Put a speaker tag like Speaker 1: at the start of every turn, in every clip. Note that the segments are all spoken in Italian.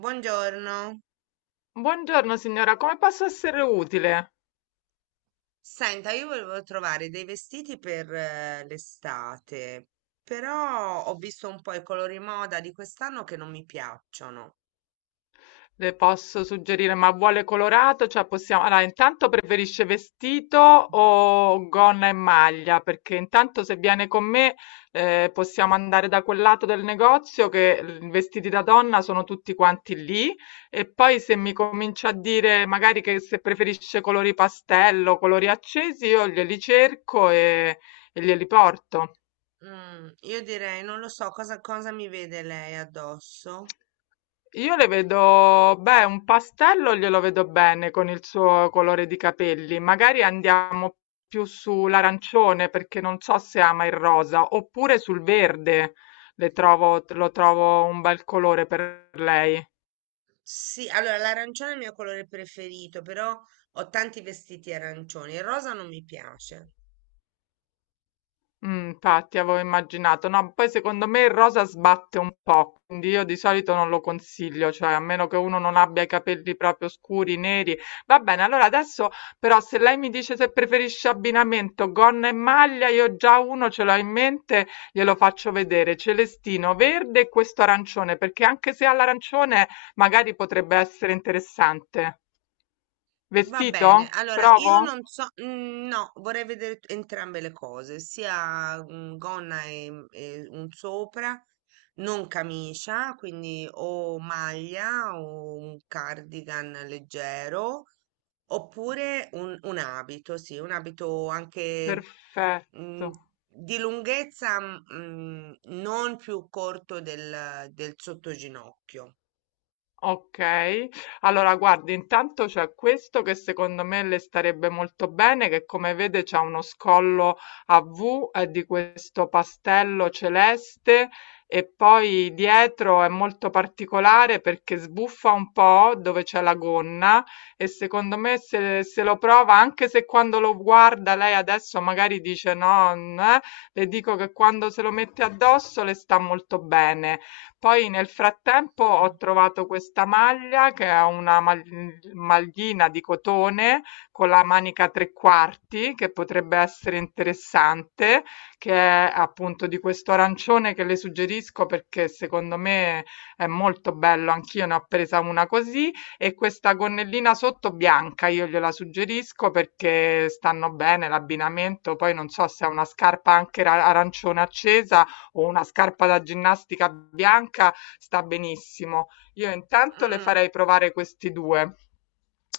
Speaker 1: Buongiorno.
Speaker 2: Buongiorno signora, come posso essere utile?
Speaker 1: Senta, io volevo trovare dei vestiti per l'estate, però ho visto un po' i colori moda di quest'anno che non mi piacciono.
Speaker 2: Le posso suggerire, ma vuole colorato? Cioè possiamo... Allora, intanto preferisce vestito o gonna e maglia? Perché intanto se viene con me possiamo andare da quel lato del negozio che i vestiti da donna sono tutti quanti lì e poi se mi comincia a dire magari che se preferisce colori pastello, colori accesi, io glieli cerco e glieli porto.
Speaker 1: Mm, io direi, non lo so, cosa mi vede lei addosso?
Speaker 2: Io le vedo, beh, un pastello glielo vedo bene con il suo colore di capelli. Magari andiamo più sull'arancione perché non so se ama il rosa, oppure sul verde. Le trovo, lo trovo un bel colore per lei.
Speaker 1: Sì, allora l'arancione è il mio colore preferito, però ho tanti vestiti arancioni. Il rosa non mi piace.
Speaker 2: Infatti avevo immaginato. No, poi secondo me il rosa sbatte un po', quindi io di solito non lo consiglio, cioè a meno che uno non abbia i capelli proprio scuri, neri. Va bene, allora adesso però se lei mi dice se preferisce abbinamento gonna e maglia, io già uno ce l'ho in mente, glielo faccio vedere, celestino verde e questo arancione, perché anche se ha l'arancione magari potrebbe essere interessante.
Speaker 1: Va
Speaker 2: Vestito?
Speaker 1: bene, allora
Speaker 2: Provo?
Speaker 1: io non so, mm, no, vorrei vedere entrambe le cose, sia gonna e, e un sopra, non camicia, quindi o maglia o un cardigan leggero, oppure un abito, sì, un abito anche
Speaker 2: Perfetto.
Speaker 1: mm, di lunghezza non più corto del sottoginocchio.
Speaker 2: Okay. Allora guardi, intanto c'è questo che secondo me le starebbe molto bene, che come vede c'ha uno scollo a V, è di questo pastello celeste e poi dietro è molto particolare perché sbuffa un po' dove c'è la gonna e secondo me se se lo prova, anche se quando lo guarda lei adesso magari dice: "No" n le dico che quando se lo mette addosso le sta molto bene. Poi nel frattempo ho
Speaker 1: Mm.
Speaker 2: trovato questa maglia che è una maglina di cotone con la manica a tre quarti che potrebbe essere interessante, che è appunto di questo arancione che le suggerisco perché secondo me è molto bello, anch'io ne ho presa una così e questa gonnellina sotto bianca io gliela suggerisco perché stanno bene l'abbinamento, poi non so se è una scarpa anche arancione accesa o una scarpa da ginnastica bianca sta benissimo. Io intanto le
Speaker 1: Mm.
Speaker 2: farei provare questi due.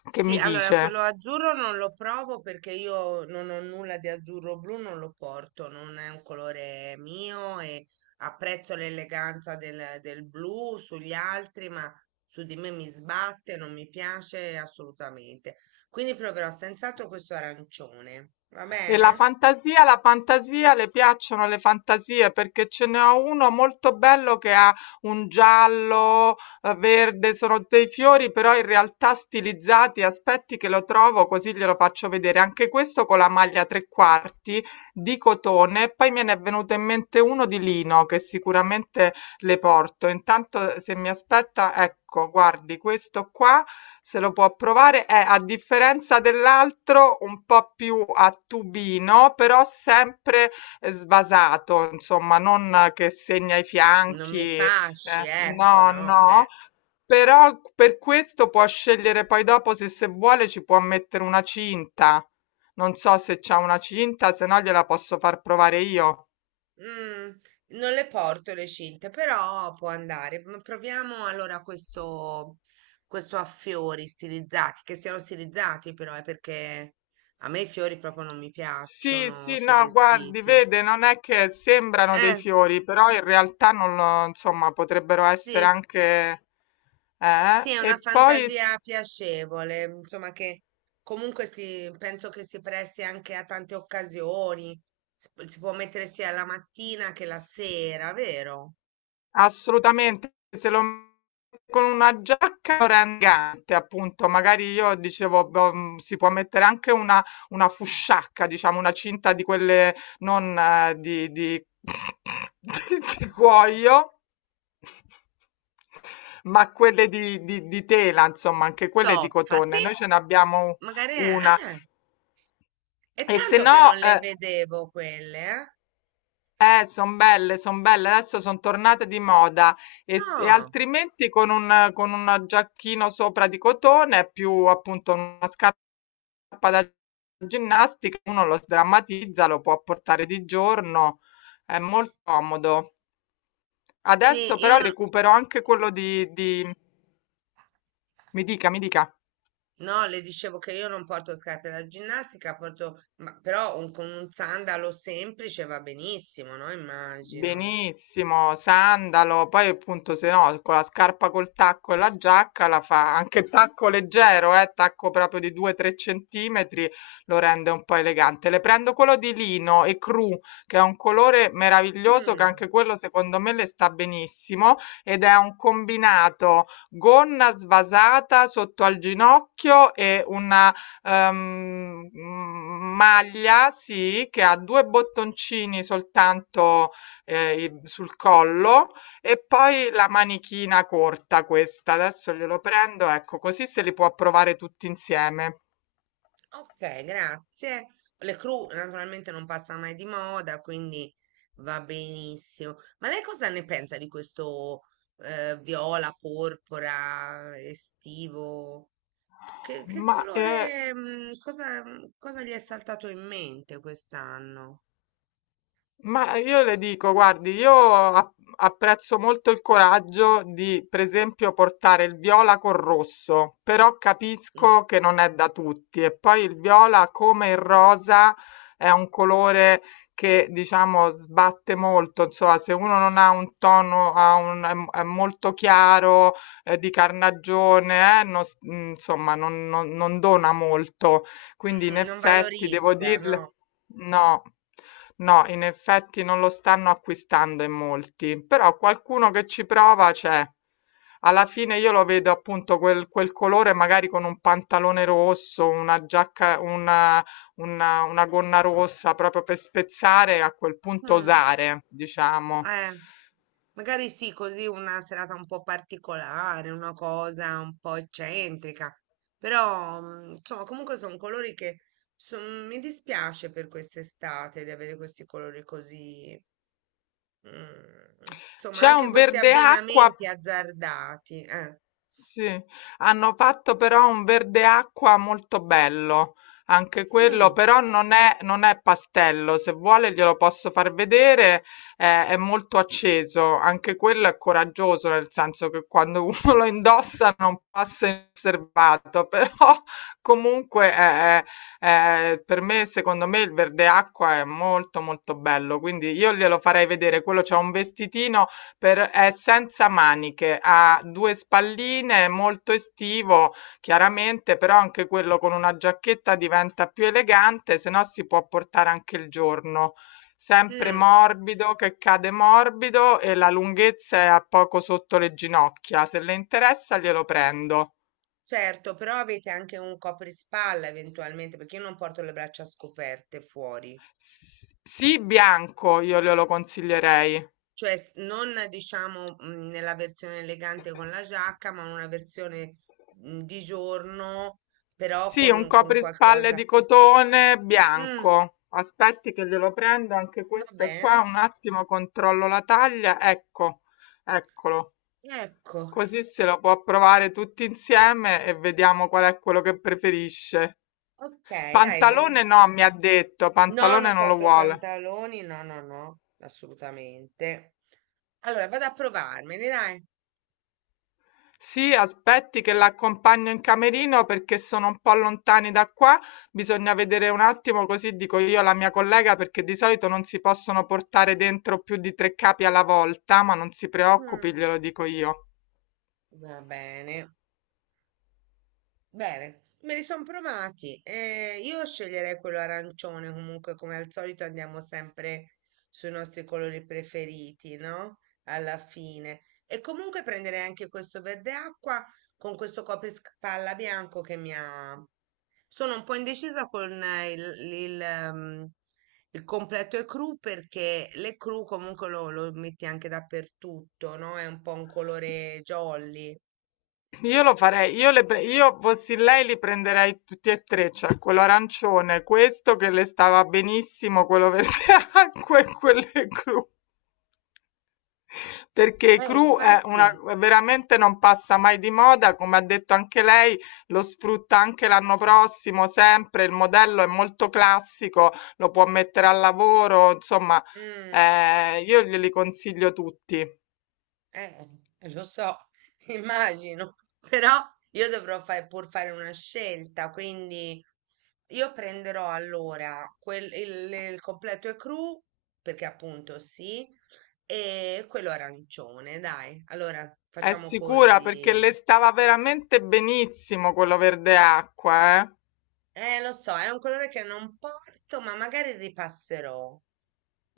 Speaker 2: Che
Speaker 1: Sì,
Speaker 2: mi
Speaker 1: allora quello
Speaker 2: dice?
Speaker 1: azzurro non lo provo perché io non ho nulla di azzurro blu, non lo porto, non è un colore mio e apprezzo l'eleganza del blu sugli altri, ma su di me mi sbatte, non mi piace assolutamente. Quindi proverò senz'altro questo arancione, va
Speaker 2: E
Speaker 1: bene?
Speaker 2: la fantasia, le piacciono le fantasie perché ce ne ho uno molto bello che ha un giallo, verde, sono dei fiori però in realtà stilizzati. Aspetti che lo trovo così glielo faccio vedere. Anche questo con la maglia tre quarti di cotone. Poi me ne è venuto in mente uno di lino che sicuramente le porto. Intanto se mi aspetta, ecco, guardi questo qua se lo può provare, è a differenza dell'altro un po' più a tubino, però sempre sbasato, insomma, non che segna i
Speaker 1: Non mi
Speaker 2: fianchi,
Speaker 1: fasci, ecco,
Speaker 2: no,
Speaker 1: no?
Speaker 2: no. Però per questo può scegliere poi dopo se, se vuole ci può mettere una cinta. Non so se c'ha una cinta, se no gliela posso far provare io.
Speaker 1: Mm, non le porto le cinte, però può andare. Proviamo allora questo a fiori stilizzati, che siano stilizzati però, è perché a me i fiori proprio non mi
Speaker 2: Sì,
Speaker 1: piacciono
Speaker 2: sì,
Speaker 1: sui
Speaker 2: no, guardi,
Speaker 1: vestiti.
Speaker 2: vede, non è che sembrano dei
Speaker 1: Eh,
Speaker 2: fiori, però in realtà non lo, insomma, potrebbero essere
Speaker 1: sì,
Speaker 2: anche... Eh?
Speaker 1: sì, è una
Speaker 2: E poi...
Speaker 1: fantasia piacevole, insomma che comunque si, penso che si presti anche a tante occasioni. Si, si può mettere sia la mattina che la sera, vero?
Speaker 2: Assolutamente, se lo mette con una giacca lo rende elegante, appunto, magari io dicevo, boh, si può mettere anche una fusciacca, diciamo, una cinta di quelle non di cuoio, ma quelle di tela, insomma, anche quelle di
Speaker 1: Toffa, sì.
Speaker 2: cotone. Noi ce n'abbiamo
Speaker 1: Magari
Speaker 2: una.
Speaker 1: è
Speaker 2: E se
Speaker 1: tanto che
Speaker 2: no,
Speaker 1: non le vedevo quelle, eh?
Speaker 2: son belle, adesso son tornate di moda e, e
Speaker 1: Ah,
Speaker 2: altrimenti con un giacchino sopra di cotone, più appunto una scarpa da ginnastica, uno lo sdrammatizza, lo può portare di giorno, è molto comodo. Adesso
Speaker 1: sì,
Speaker 2: però
Speaker 1: io no,
Speaker 2: recupero anche quello di... Mi dica, mi dica.
Speaker 1: no, le dicevo che io non porto scarpe da ginnastica, porto, ma, però con un sandalo semplice va benissimo, no? Immagino.
Speaker 2: Benissimo, sandalo, poi appunto se no con la scarpa col tacco e la giacca la fa anche tacco leggero, tacco proprio di 2-3 centimetri, lo rende un po' elegante. Le prendo quello di lino e cru, che è un colore meraviglioso che
Speaker 1: Mm,
Speaker 2: anche quello secondo me le sta benissimo ed è un combinato gonna svasata sotto al ginocchio e una maglia, sì, che ha due bottoncini soltanto i sul collo e poi la manichina corta questa. Adesso glielo prendo, ecco, così se li può provare tutti insieme.
Speaker 1: ok, grazie. Le cru naturalmente non passa mai di moda, quindi va benissimo. Ma lei cosa ne pensa di questo viola, porpora, estivo? Che
Speaker 2: Ma, ehm
Speaker 1: colore, cosa, cosa gli è saltato in mente quest'anno?
Speaker 2: Ma io le dico, guardi, apprezzo molto il coraggio di, per esempio, portare il viola col rosso, però
Speaker 1: Mm,
Speaker 2: capisco che non è da tutti. E poi il viola, come il rosa, è un colore che, diciamo, sbatte molto. Insomma, se uno non ha un tono, è molto chiaro, di carnagione, non s- insomma, non dona molto.
Speaker 1: mm,
Speaker 2: Quindi in
Speaker 1: mm, non
Speaker 2: effetti devo
Speaker 1: valorizza, no?
Speaker 2: dirle no, no, in effetti non lo stanno acquistando in molti, però qualcuno che ci prova c'è. Alla fine io lo vedo appunto quel, quel colore magari con un pantalone rosso, una giacca, una gonna rossa proprio per spezzare, a quel punto
Speaker 1: Mm,
Speaker 2: osare, diciamo.
Speaker 1: eh, magari sì, così una serata un po' particolare, una cosa un po' eccentrica, però insomma, comunque sono colori che mi dispiace per quest'estate di avere questi colori così, mm, insomma,
Speaker 2: C'è
Speaker 1: anche
Speaker 2: un
Speaker 1: questi
Speaker 2: verde acqua
Speaker 1: abbinamenti azzardati, eh.
Speaker 2: sì, hanno fatto però un verde acqua molto bello, anche quello,
Speaker 1: Mm,
Speaker 2: però non è, non è pastello, se vuole glielo posso far vedere, è molto acceso, anche quello è coraggioso, nel senso che quando uno lo indossa non passa inosservato, però comunque per me, secondo me il verde acqua è molto molto bello, quindi io glielo farei vedere, quello c'è un vestitino è senza maniche, ha due spalline, è molto estivo, chiaramente, però anche quello con una giacchetta diventa più elegante, se no si può portare anche il giorno. Sempre
Speaker 1: mm.
Speaker 2: morbido, che cade morbido e la lunghezza è a poco sotto le ginocchia. Se le interessa, glielo prendo.
Speaker 1: Certo, però avete anche un coprispalla eventualmente, perché io non porto le braccia scoperte fuori,
Speaker 2: S- Sì, bianco, io glielo consiglierei.
Speaker 1: cioè non diciamo nella versione elegante con la giacca, ma una versione di giorno, però
Speaker 2: Sì, un
Speaker 1: con
Speaker 2: coprispalle
Speaker 1: qualcosa.
Speaker 2: di
Speaker 1: Mm,
Speaker 2: cotone
Speaker 1: mm,
Speaker 2: bianco. Aspetti che glielo prendo, anche
Speaker 1: va
Speaker 2: questo qua,
Speaker 1: bene,
Speaker 2: un attimo controllo la taglia. Ecco, eccolo.
Speaker 1: ecco,
Speaker 2: Così se lo può provare tutti insieme e vediamo qual è quello che preferisce.
Speaker 1: ok, dai.
Speaker 2: Pantalone no, mi ha detto,
Speaker 1: No,
Speaker 2: pantalone
Speaker 1: non
Speaker 2: non lo
Speaker 1: porto
Speaker 2: vuole.
Speaker 1: pantaloni, no, no, no, assolutamente. Allora, vado a provarmeli, dai.
Speaker 2: Sì, aspetti che la accompagno in camerino perché sono un po' lontani da qua, bisogna vedere un attimo, così dico io alla mia collega perché di solito non si possono portare dentro più di 3 capi alla volta, ma non si preoccupi,
Speaker 1: Mm,
Speaker 2: glielo dico io.
Speaker 1: va bene. Bene, me li sono provati. Io sceglierei quello arancione, comunque come al solito andiamo sempre sui nostri colori preferiti, no? Alla fine. E comunque prenderei anche questo verde acqua con questo coprispalla bianco che mi ha... Sono un po' indecisa con il, ehm, il completo e cru perché le cru comunque lo metti anche dappertutto, no? È un po' un colore jolly.
Speaker 2: Io lo farei, io, io fossi lei li prenderei tutti e tre, cioè quello arancione, questo che le stava benissimo, quello verde acqua e quello blu. Perché cru è una
Speaker 1: Infatti...
Speaker 2: veramente non passa mai di moda, come ha detto anche lei, lo sfrutta anche l'anno prossimo, sempre, il modello è molto classico, lo può mettere al lavoro, insomma,
Speaker 1: Mm,
Speaker 2: io glieli consiglio tutti.
Speaker 1: eh, lo so, immagino, però io pur fare una scelta, quindi io prenderò allora il completo e cru, perché appunto sì, e quello arancione, dai, allora
Speaker 2: È
Speaker 1: facciamo
Speaker 2: sicura perché
Speaker 1: così.
Speaker 2: le stava veramente benissimo quello verde acqua, eh?
Speaker 1: Lo so, è un colore che non porto, ma magari ripasserò,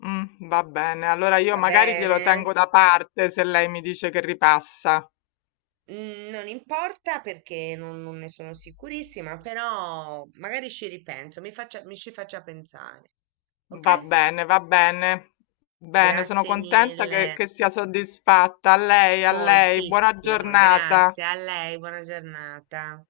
Speaker 2: Mm, va bene, allora io
Speaker 1: va
Speaker 2: magari glielo
Speaker 1: bene?
Speaker 2: tengo da parte se lei mi dice che ripassa.
Speaker 1: Mm, non importa perché non ne sono sicurissima, però magari ci ripenso, mi ci faccia pensare, ok?
Speaker 2: Va bene, va bene. Bene, sono
Speaker 1: Grazie
Speaker 2: contenta
Speaker 1: mille,
Speaker 2: che sia soddisfatta. A lei, buona
Speaker 1: moltissimo,
Speaker 2: giornata.
Speaker 1: grazie a lei, buona giornata.